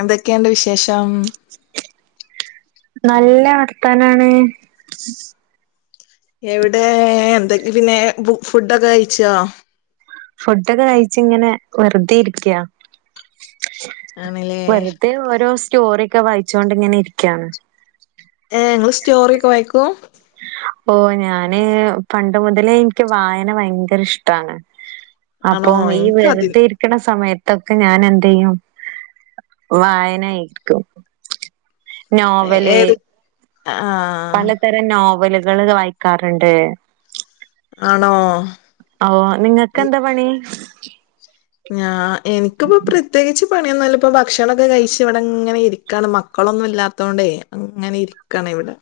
എന്തൊക്കെയുണ്ട് വിശേഷം നല്ല വർത്താനാണ് എവിടേ എന്തെങ്കിൽ പിന്നെ ഫുഡൊക്കെ കഴിച്ചോ ഫുഡൊക്കെ കഴിച്ച് ഇങ്ങനെ വെറുതെ ഇരിക്ക്യാ ആണല്ലേ വെറുതെ ഓരോ സ്റ്റോറിയൊക്കെ വായിച്ചുകൊണ്ട് ഇങ്ങനെ ഇരിക്ക്യാണ് ഏഹ് ങ്ങള് സ്റ്റോറി ഒക്കെ വായിക്കും ഓഹ് ഞാന് പണ്ടു മുതലേ എനിക്ക് വായന വയങ്കര ഇഷ്ടാണ് ആണോ അപ്പോം ഈ എനിക്കതി വെറുതെ ഇരി ക്കണ സമയത്തൊക്കെ ഞാൻ എന്തെയ്യും വായനായിരിക്കും നോവല് ഏത് ആഹ് പലതരം നോവലുകള് വായിക്കാറിണ്ട് ആണോ ആവോ ഉം, നിങ്ങക്ക്ക്കെന്താ പണി ഞാ എനിക്കിപ്പോ പ്രത്യേകിച്ച് പണി ഒന്നല്ല ഇപ്പ ഭക്ഷണൊക്കെ കഴിച്ച് ഇവിടെ ഇങ്ങനെ ഇരിക്കാണ് മ ക്കളൊന്നും ഇല്ലാത്തോണ്ടേ അങ്ങനെ ഇരിക്കാണ് ഇവിടെ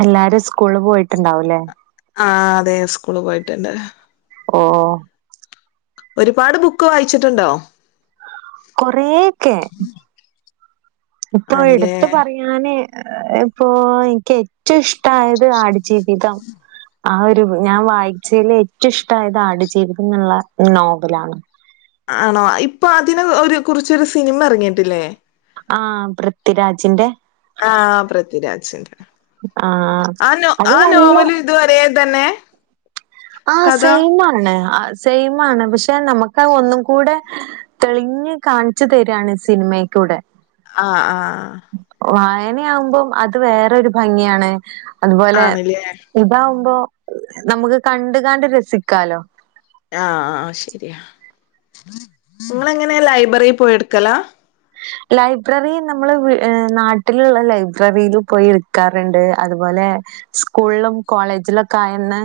എല്ലാരും സ്കൂള് പോയിട്ടുണ്ടാവൂ ല്ലേ ആഹ് അതെ സ്കൂള് പോയിട്ടുണ്ട് ഓഹ് ഒരുപാട് ബുക്ക് വായിച്ചിട്ടുണ്ടോ കൊറെയൊക്കെ ഇപ്പൊ ആണില്ലേ എടുത്തു പറി ഞാന് ഇപ്പോ എനിക്ക് ഏറ്റും ഇഷ്ടാ യത് ആടു ജീവിതം ആ ഒരു ഞാൻ വായിച്ചേല് ഏറ്റും ഇഷ്ടായത് ആടുജീവിതം ന്നുള്ള നോവലാണ് ആണോ ഇപ്പൊ അതിനെ ഒരു കുറിച്ചു രു സിനിമ ഇറങ്ങിയിട്ടില്ലേ ആഹ് പൃഥ്വിരാജിന്റെ ആഹ് പൃഥ്വിരാജ്ന്റെ ആഹ് ആ നോ അത് ആ നല്ല നോവല് ഇത്വരെയാ തന്നെ ആഹ് കഥ സെയിമാണ് ആഹ് സെയിമാണ് പക്ഷെ നമുക്കത് ഒന്നും കൂടെ തെളിഞ്ഞു കാണിച്ചു തരാണ് സിനിമേക്കൂടെ ആഹ് ആഹ് വായനയാവുമ്പം അത് വേറെരു ഭംഗിയാണ് അതുപോലെ ആണ്ല്ലേ ഇതാവുമ്പോ നമുക്ക് കണ്ട് കണ്ട് രസിക്കാലോ ആഹ് ആഹ് ശരിയാ ഇങ്ങൾ എങ്ങനെയാ ലൈബ്രറി പോയി എടുക്കലാ ലൈബ്രറി നമ്മള് വീ നാട്ടിലുള്ള ലൈബ്രറില് പോയി എടുക്കാറുണ്ട് അതുപോലെ സ്കൂളും കോളേജിലൊക്കെ ആയന്നെ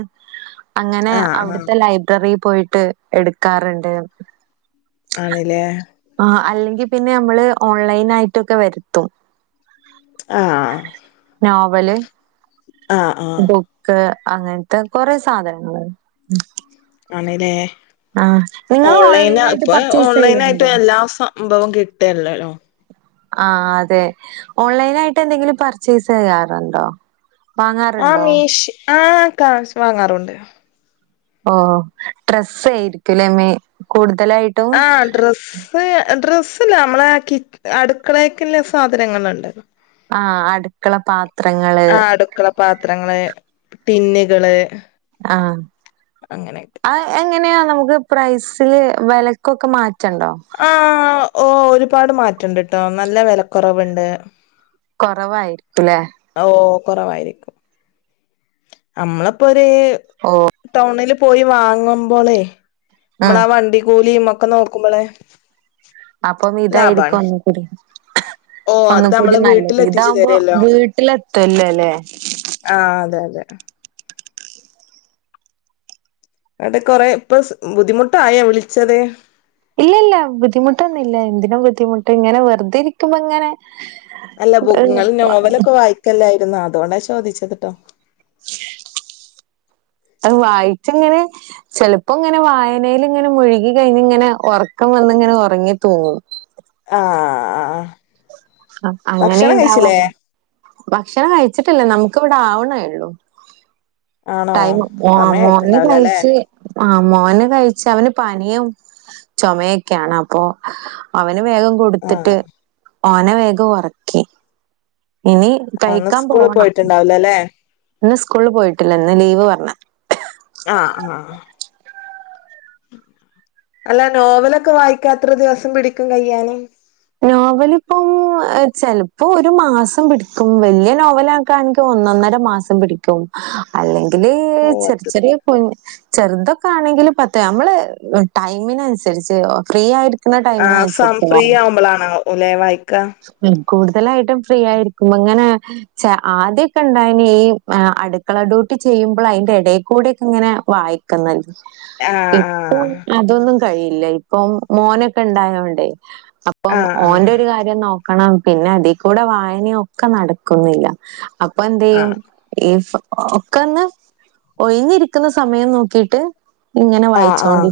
അങ്ങനെ ആഹ് ആഹ് അവിടുത്തെ ലൈബ്രറി പോയിട്ട് എടുക്കാറുണ്ട് ആണ്ല്ലേ ആഹ് അല്ലെങ്കിൽ പിന്നെ നമ്മള് ഓൺലൈനായിട്ടൊക്കെ വരുത്തും ആഹ് നോവല് ആഹ് ആഹ് ക്കെ അങ്ങനത്തെ കുറേ സാധനങ്ങള് ആണ് ല്ലേ ആഹ് നിങ്ങള് ഓൺലൈന് ഓൺലൈനായിട്ട് ഇപ്പൊ പർച്ചേസ് ഓൺലൈനായിട്ട് ചെയ്യലുണ്ടോ? എല്ലാ സം ഭവം കിട്ടല്ലല്ലോ ആഹ് അതെ ഓൺലൈനായിട്ട് എന്തെങ്കിലും പർച്ചേസ് ചെയ്യാറുണ്ടോ ആ വാങ്ങാറുണ്ടോ? മീഷ് ആഹ് കാഷ് വാങ്ങാറുണ്ട് ഓഹ് ഡ്രസ്സ്‌ ആയിരിക്കുലെ മേ കൂടുതലായി ആഹ് ഡ്രസ്സ്‌ സ്സ് ഡ്രെസ്സ്ല്ല നമ്മളെ കി അടുക്കളേക്കില്ല സാധനങ്ങളുണ്ട് ആഹ് അടുക്കള പാത്രങ്ങള് ആഹ് അടുക്കള പാത്രങ്ങള് ടിന്നുകള് ആഹ് അങ്ങനെയൊക്കെ ആഹ് എങ്ങനെയാ നമുക്ക് പ്രൈസില് വെലക്കൊക്കെ മാറ്റണ്ടോ ആഹ് ഓഹ് ഒരുപാട് മാറ്റണ്ട്ട്ടോ നല്ല വിലക്കുറവുണ്ട് കൊറവായിരിക്കുംല്ലേ ഓഹ് കൊറവായിരിക്കും നമ്മളപ്പോര് ഓഹ് ടൗണില് പോയി വാങ്ങുമ്പോളെ ഉം നമ്മളാ വണ്ടി കൂലിം ഒക്കെ നോ ക്കുമ്പളെ അപ്പം ഇതായിരിക്കും ഒന്നും കൂടി ഓ അത് ഒന്നും കൂടി നമ്മള് നല്ലത് വീട്ടിലെത്തിച്ചു ഇതാവുമ്പോ തരല്ലോ വീട്ടിലെത്തോല്ലൊല്ലേ ആഹ് അതെ അതെ ഇങ്ങട്ട് കൊറെ ഇപ്പ ബുദ്ധിമുട്ടായോ വിളിച്ചത് ഇല്ല ഇല്ല ബുദ്ധിമുട്ടൊന്നും ഇല്ല എന്തിന ബുദ്ധിമുട്ട് ഇങ്ങനെ വെറുതെ ഇരി ക്കുമ്പോ ഇങ്ങനെ ക്കലായിരുന്നോ അതുകൊണ്ടാ ചോദിച്ചതിട്ടോ അത് വായിച്ചിങ്ങനെ ചെലപ്പോ ഇങ്ങനെ വായനേലിങ്ങനെ മുഴുകി കഴിഞ്ഞ് ഇങ്ങനെ ഉറക്കം വന്നിങ്ങനെ ഉറങ്ങി തൂങ്ങും ആഹ് ആഹ് ആഹ് അങ്ങനെ ഇണ്ടാവാറ് ഭക്ഷണം കഴിച്ചിട്ടില്ല നമുക്ക് ഇവടെ ആവണേള്ളൂ ആണോ ടൈം മോന് സമയായിട്ടുണ്ടാവില്ല ല്ലേ കഴിച്ച് ആഹ് മോന് കഴിച്ച് അവന് പനിയും ചൊമയൊക്കെയാണ് അപ്പൊ അവന് വേഗം ആ കൊടുത്തിട്ട് ഓനെ വേഗം ഒറക്കി ആന്ന് സ്കൂളി പോവണം പോയിട്ടുണ്ടാവൂലല്ലെ ഇന്ന് സ്കൂളിൽ പോയിട്ടില്ല ഇന്ന് ലീവ് പറ്ഞ്ഞ ആഹ് ആഹ് ആഹ് അല്ല നോവലൊക്കെ വായിക്കാനെത്ര ദിവസം പിടിക്കും കയ്യാന് നോവലിപ്പം ഏഹ് ചെലപ്പോ ഒരു മാസം പിടിക്കും വലിയ നോവല നോവലക്കാണെങ്കി ഒന്നൊന്നര മാസം പിടിക്കും അല്ലെങ്കില് ഓ ചെറ് അത് ചെറിയെ ചെറുതൊക്കെ ആണെങ്കിൽ പത്ത് നമ്മള് ടൈമിനന്സര്ച്ച് ഫ്രീ ആയിരി ആഹ് സം ഫ്രീ ആവുമ്പോളണാ വേം വായിക്കാ ഉം കൂടുതലായിട്ടും ഫ്രീ ആയിരിക്കുമ്പങ്ങനെ ച ആദ്യൊക്കെ ണ്ടായ്നി ഈ അടുക്കള ഡ്യൂട്ടി ചെയ്യുമ്പോ അയിന്റെ എടെക്കൂടെ ഒക്കെങ്ങനെ വായിക്ക ക്കങ്ങല് ആഹ് ഇപ്പോ ആഹ് അതൊന്നും കഴിയില്ല ഇപ്പം മോനൊക്കെ ഇണ്ടായോണ്ടേയ് അപ്പം ആഹ് ഓന്റൊരു കാര്യ കാരിയം നോക്കണം പിന്നെ ഇതി കൂടെ വായനൊക്കെ നടക്കുന്നില്ല അപ്പന്തെയും ആഹ് ഈ ഫ ഓ ഒക്കൊന്ന് ഒയ്ഞ്ഞിര്ക്കുന്ന സമയം നോക്കീട്ട് ആഹ് ആഹ്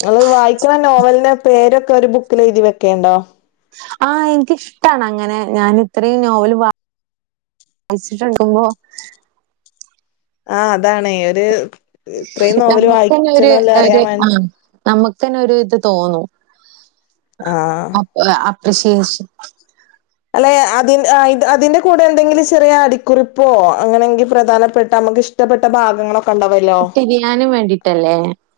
ഇങ്ങൾ വായിക്കണ നോവലിന്റെ പേരൊക്കെ ഒരു ബുക്കിലെയ്തി വെക്കല്ണ്ടോ? ആഹ് ഇന്ക്കിഷ്ടാണങ്ങനെ ഞാൻ ഇത്രേം നോവല് വായ് യ്ച്ചിട്ട്ട്ടുണ്ടാവ്വോ? ആഹ് അതാണേയ് ഒരു ഇത്രയും നോവല് വായ്ച്ച്ണോ ഇല്ലോ അറിയാൻ വേണ്ടി - നമുക്കെന്നെ ഒരു ഇത് തോന്നും. ആഹ് അപ്രിഷിയേഷന് അല്ലെയ് അതിൻ അയ് ആഹ് ഇത് അതിന്റെ കൂടെ എന്തെങ്കിലും ചെറിയ അടിക്കുറുപ്പോ അങ്ങനെങ്കി പ്രധാനപ്പെട്ട നമുക്കിഷ് ഇഷ്ടപ്പെട്ട ഭാഗങ്ങളോ തിരിയാനും വേണ്ടിട്ടല്ലേ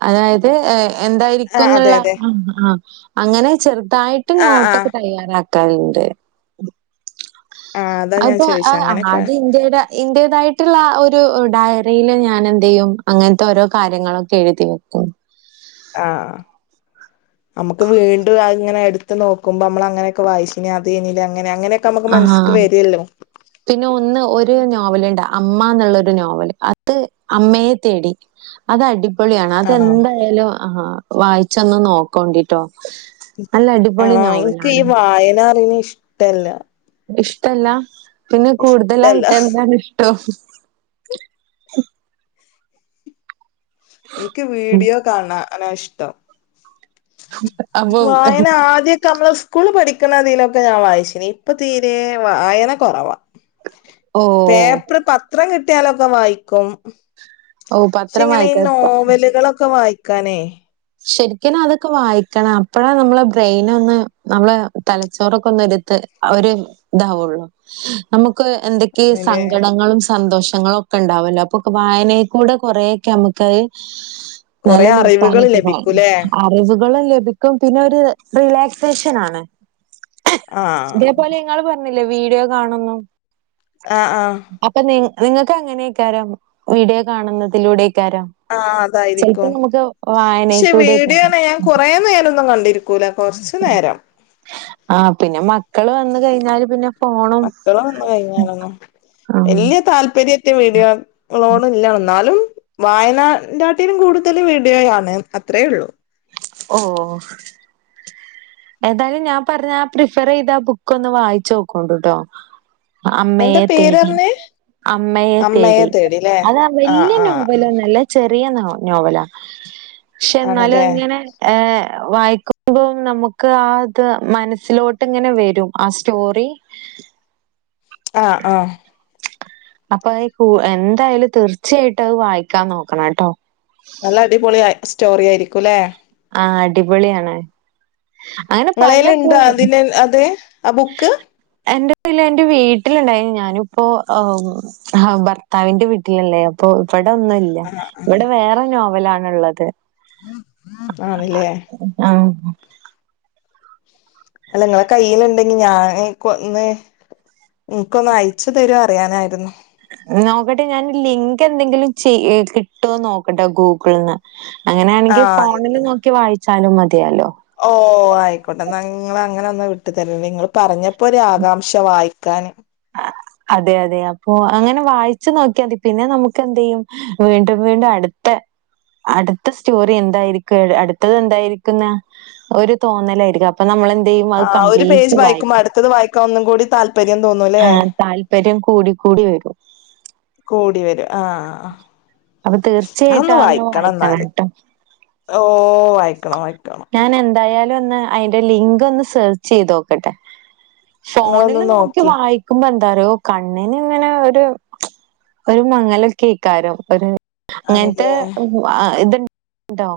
അതായത് ഏഹ് എന്തായിരിക്കും ആഹ് അതെ ന്ന്ള്ള അതെ ആഹ് ആഹ് അങ്ങനെ ചെറുതായിട്ട് ആഹ് നോട്ടൊക്കെ ആഹ് തയ്യാറാക്കും ക്കണ്ട് ആഹ് അതാ ഞാൻ അപ്പൊ ചോദിച്ചെ ആഹ് അങ്ങനെയൊക്കെ അതിന്റേടെ ഇന്റേതായിട്ടുള്ള ഒരു ഡയറില് ഞാനെന്തിയും അങ്ങന് ത്തെ ഓരോ കാര്യങ്ങളൊക്കെ എഴുതി വെക്കും. ആഹ് നമ്മക്ക് വീണ്ടും അഹ് അങ്ങനെ എടുത്ത് നോക്കുമ്പോ മ്മള് അങ്ങനൊക്കെ വായിച്ചിനിലേ അതേനിലേ അങ്ങനെ അങ്ങനെ ആഹ് പിന്നെ ഒന്ന് ഒരു നോവലുണ്ട് അമ്മ ന്ന്ള്ളൊരു നോവല്. അത് അമ്മയെ തേടി അതടിപൊളിയാണ് ആണോ അതെന്തായാലും ആഹ് വായിച്ചൊന്ന് നോക്കോണ്ടിട്ടോ? നല്ല അടിപൊളി ആഹ് ഇൻക്ക് ഈ നോവലാണ്. വായന അറിണ് ഇഷ്ടല്ല ഇഷ്ടല്ല പിന്നെ ഇഷ്ടല്ല കൂടുതലായിട്ടെന്താണ് ഇഷ്ടം. ഇന്ക്ക് വീഡിയോ കാണാനാ ഇഷ്ടം. അപ്പം വായന ആദ്യക്കെ നമ്മളെ സ്കൂ സ്കൂള് പഠിക്ക്ണാതിലൊക്കെ ഞാൻ വായിചീനു ഇപ്പൊ തീരെ വായന കൊറവാ ഓഹ്. പേപ്പർ പത്രം കിട്ടിയാലൊക്കെ വായിക്കും. ഓഹ് പക്ഷെ പത്രം ഇങ്ങനെ ഈ വായിക്ക നോവലുകളൊക്കെ വായിക്കാനേ ശെരിക്ക്നും അതൊക്കെ വായിക്കണം അപ്പഴ നമ്മളെ ബ്രെയ്നൊന്ന് നമ്മളെ തലച്ചോറൊക്കൊന്ന് എട്ത്ത് ഒരു താവെള്ളൂ. നമുക്ക് എന്തൊക്കെ ആണല്ലേ സങ്കടങ്ങളും സന്തോഷങ്ങളും ഒക്കെണ്ടാവല്ലോ അപ്പൊ വായനേക്കൂടെ കുറേക്കെ നമുക്കത് കൊറേ അറിവ്കള് ഉം അറിവുകള് ലഭിക്കും പിന്നെ ഒരു റിലാക്സേഷനാണ്. ആഹ് ഇതേപോലെ നിങ്ങള് പറഞ്ഞില്ലേ വീഡിയോ കാണുന്നു ആഹ് ആഹ് അപ്പൊ നി നിങ്ങക്ക് എങ്ങനെക്കാരം വീഡിയോ കാണുന്നതിലൂടെക്കാരം. ആഹ് അതായിരിക്കും പക്ഷെ വീഡിയോ വായനയിൽക്കൂടെയ്ക്കാരം. ണ് ഞാൻ കുറേ നേരൊന്നും കണ്ടിരിക്കൂല കൊറച്ച് നേരം ആഹ് പിന്നെ മക്കള് വന്ന് കഴിഞ്ഞാല് പിന്നെ ഫോണും മക്കള് വന്ന് കഴിഞ്ഞാലൊന്നും ആഹ് വല്യേ താല്പര്യ ത്തി വീഡിയോകളോട് ല്ല ന്നാലും വയനാന്റാട്ടിലും കൂടുതൽ വീഡിയോയാണ് അത്രേയുള്ളൂ. ഓഹ് ഏതായാലും ഞാൻ പറഞ്ഞ ആ പ്രിഫറീതാ ബുക്കൊന്ന് വായിച്ചോക്കോണ്ടുട്ടോ എന്താ അമ്മയെ തേടി പേരറിഞ്ഞേ അമ്മയെ തേടി അത് ആഹ് വല്ല്യ ആഹ് നോവലൊന്നല്ല ചെറിയ ന നോവലാ പക്ഷെ എന്നാലും ആണല്ലേ ഇങ്ങനെ ഹേ വായിക്കുമ്പം നമുക്ക് ആ ഇത് മനസ്സിലോട്ട് ഇങ്ങനെ വരും ആ സ്റ്റോറി [inaudible] ആ ആഹ് അപ്പൊ അ എന്തായാലും തീർച്ചയായിട്ടും അത് വായിക്കാൻ നോക്കണട്ടോ. നല്ല അടിപൊളി സ്റ്റോറി ആയിരിക്കുംല്ലെ? ആഹ് അടിപൊളിയാണ്. അങ്ങനെ ഇങ്ങളേല് ഇണ്ട പല അതി അത് ആ ബുക്ക് എന്റെയില എന്റെ വീട്ടിലുണ്ടായിരുന്നു ഞാനിപ്പോ ആഹ് ആഹ് ഭർത്താവിന്റെ വീട്ടിലല്ലേ അപ്പൊ ഇവിടെ ഒന്നുംല്ല ഇവിടെ വേറെ നോവലാണുള്ളത് ആണ്ല്ലേ? ആഹ് അല്ല നിങ്ങളെ കയ്ൽണ്ടെങ്കി ഞാൻ കൊന്ന് നിക്ക് ഒന്ന് അയച്ചു തരോ അറിയാനായിരുന്നു നോക്കട്ടെ ഞാൻ ലിങ്ക് എന്തെങ്കിലും ചെയ കിട്ടോന്ന് നോക്കട്ടെ ഗൂഗിളിൽ ന്ന്. അങ്ങനെയാണെങ്കി ഫോണില് ആഹ് നോക്കി വായിച്ചാലും മതിയാലോ. ഓ ആയിക്കോട്ടെ ഇന്നങ്ങള് അങ്ങനെന്നാ വിട്ടു തര നിങ്ങള് പറഞ്ഞ പ്പ ഒരു ആകാംക്ഷ വായിക്കാന്. ആ, അതെ അതെ അപ്പൊ അങ്ങനെ വായിച്ചു നോക്കിയാൽ മതി പിന്നെ നമുക്ക് എന്ത് ചെയ്യും വീണ്ടും വീണ്ടും അടുത്ത അടുത്ത സ്റ്റോറി എന്തായിരിക്കും അടുത്തത് എന്തായിരിക്കുന്ന ഒരു തോന്നലായിരിക്കും. അപ്പൊ നമ്മളെന്ത് ചെയ്യും അത് കംപ്ലീറ്റ് വായിക്കും ഒന്ന് കൂടി താല്പം പര്യം തോന്നു ആ താൽപര്യം കൂടി കൂടി വരും. കടി വരും ആഹ് അപ്പൊ അ തീർച്ചയായിട്ടും ഒന്ന് അതൊന്ന് വായിക്കണം ഇന്നാല്. ട്ടോ. ഓ വായിക്കണം വായിക്കണം. ഞാൻ എന്തായാലും ഒന്ന് അതിന്റെ ലിങ്ക് ഒന്ന് സെർച്ച് ചെയ്ത് നോക്കട്ടെ ഫോണില് നോക്കി വായി ക്കുമ്പ എന്താറയോ കണ്ണിന് ഇങ്ങനെ ഒരു ഒരു മങ്ങലൊക്കക്കാരും ഒരു അങ്ങനത്തെ ആണല്ലേ ഒരു - ആ ഇത് ഇണ്ടോ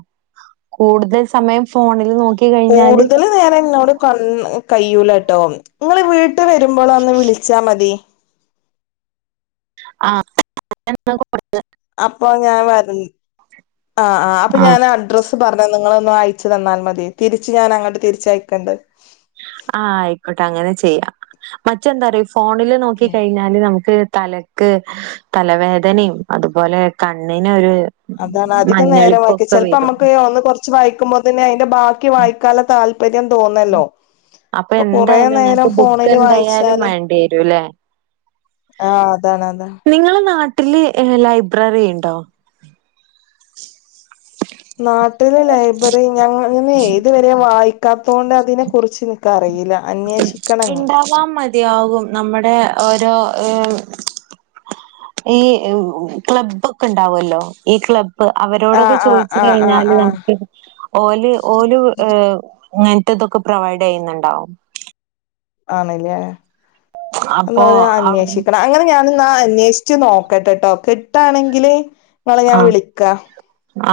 കൂടുതൽ സമയം ഫോണിൽ നോക്കി- കഴിഞ്ഞാല് കൂടുതൽ നേരം എന്നോട് കണ് കയ്യൂലാ കേട്ടോ നിങ്ങള് വീട്ടി വരുമ്പോൾ ഒന്ന് വിളി ച്ച മതി ആഹ് അങ്ങനെ എന്തോ ഒക്കെ പറഞ് അപ്പൊ ഞാൻ വരരാം ആഹ് ആഹ് അപ്പൊ ഞാൻ അഡ്രസ്- പറഞ്ഞ നിങ്ങള് ഒന്ന് അയച്ചു തന്നാൽ മതി തിരിച്ച് ഞാൻ അങ്ങോട്ട് തിരിയക്കണ്ട്. ആഹ് ആയിക്കോട്ടെ അങ്ങനെ ചെയ്യാം മറ്റെന്താറിയോ ഫോണില് നോക്കി ഉം കഴിഞ്ഞാ- എന്ന് പറഞ്ഞാല് നമുക്ക് തലക്ക് തലവേദനയും അതുപോലെ കണ്ണന് ഒരു- അതാണ് അധികം നേരം വായിക്കാൻ ചെലപ്പോ നമ്മുക്ക് ഒന്ന് കൊറച്ച് വായിക്കുമ്പോ തന്നെ അതിന്റെ ബാക്കി വായിക്കാനുള്ള താൽപ പര്യം തോന്നല്ലോ അപ്പൊ കൊറ എന്തായാലും ഇങ്ങക്ക് നേരം ബുക്ക് ഫോണില് എന്തായാലും വായിച്ചാല്- വേണ്ടി വരൂല്ലേ ആഹ് അതാണ് അതാ. നിങ്ങളെ നാട്ടില് ലൈബ്രറി ഉണ്ടോ? നാട്ടില് ലൈബ്രറി ഞങ്ങെനെ ഇതു വരെയും വായിക്കാത്തോണ്ട് അതിനെ കുറിച്ച് - എനിക്ക് അറിയില്ല ഇണ്ടാവാ മതിയാകും നമ്മുടെ ഓരോ ഏഹ് ഈ ക്ലബ്ബ് ഒക്കെ ഇണ്ടാവല്ലോ ഈ ക്ലബ്- ബ്ബ് ആഹ് അവരോടൊക്കെ ആഹ് ചോദിച്ചു ആഹ് ആഹ് കഴിഞ്ഞാല് ആഹ് നമുക്ക്- ഓല് ഓലു ഇങ്ങെനത്തെ ഒക്കെ പ്രൊവൈഡ് ചെയ്യുന്നുണ്ടോ ആണ് അല്ലേ ഒന്ന് അപ്പൊ പോയി അവിടുന്ന് അന്വേഷിക്കണം. അങ്ങനെ ഞാനൊന്ന് അന്വേഷിച്ച് നോക്കട്ടെട്ടോ കിട്ടാണെങ്കിൽ. നിങ്ങളെ ഞാൻ ആഹ് വിളിക്കാം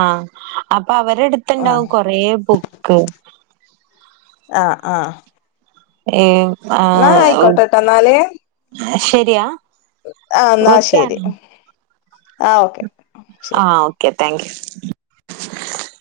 ആഹ് അപ്പ അവരെടെ അടുത്ത് ആഹ് ഉണ്ടാവും കൊറെ ബുക്ക്‌ ആഹ് ആഹ്. ഏയ് എന്നാ ആഹ് ആയിക്കോട്ടെട്ടോ എന്നാല് അയ് ശരിയാ. ആഹ് എന്നാ ശെരി വെക്കാണോ ആ ഓക്കെ. ശരി ആഹ് ഓക്കെ, താങ്ക് യു.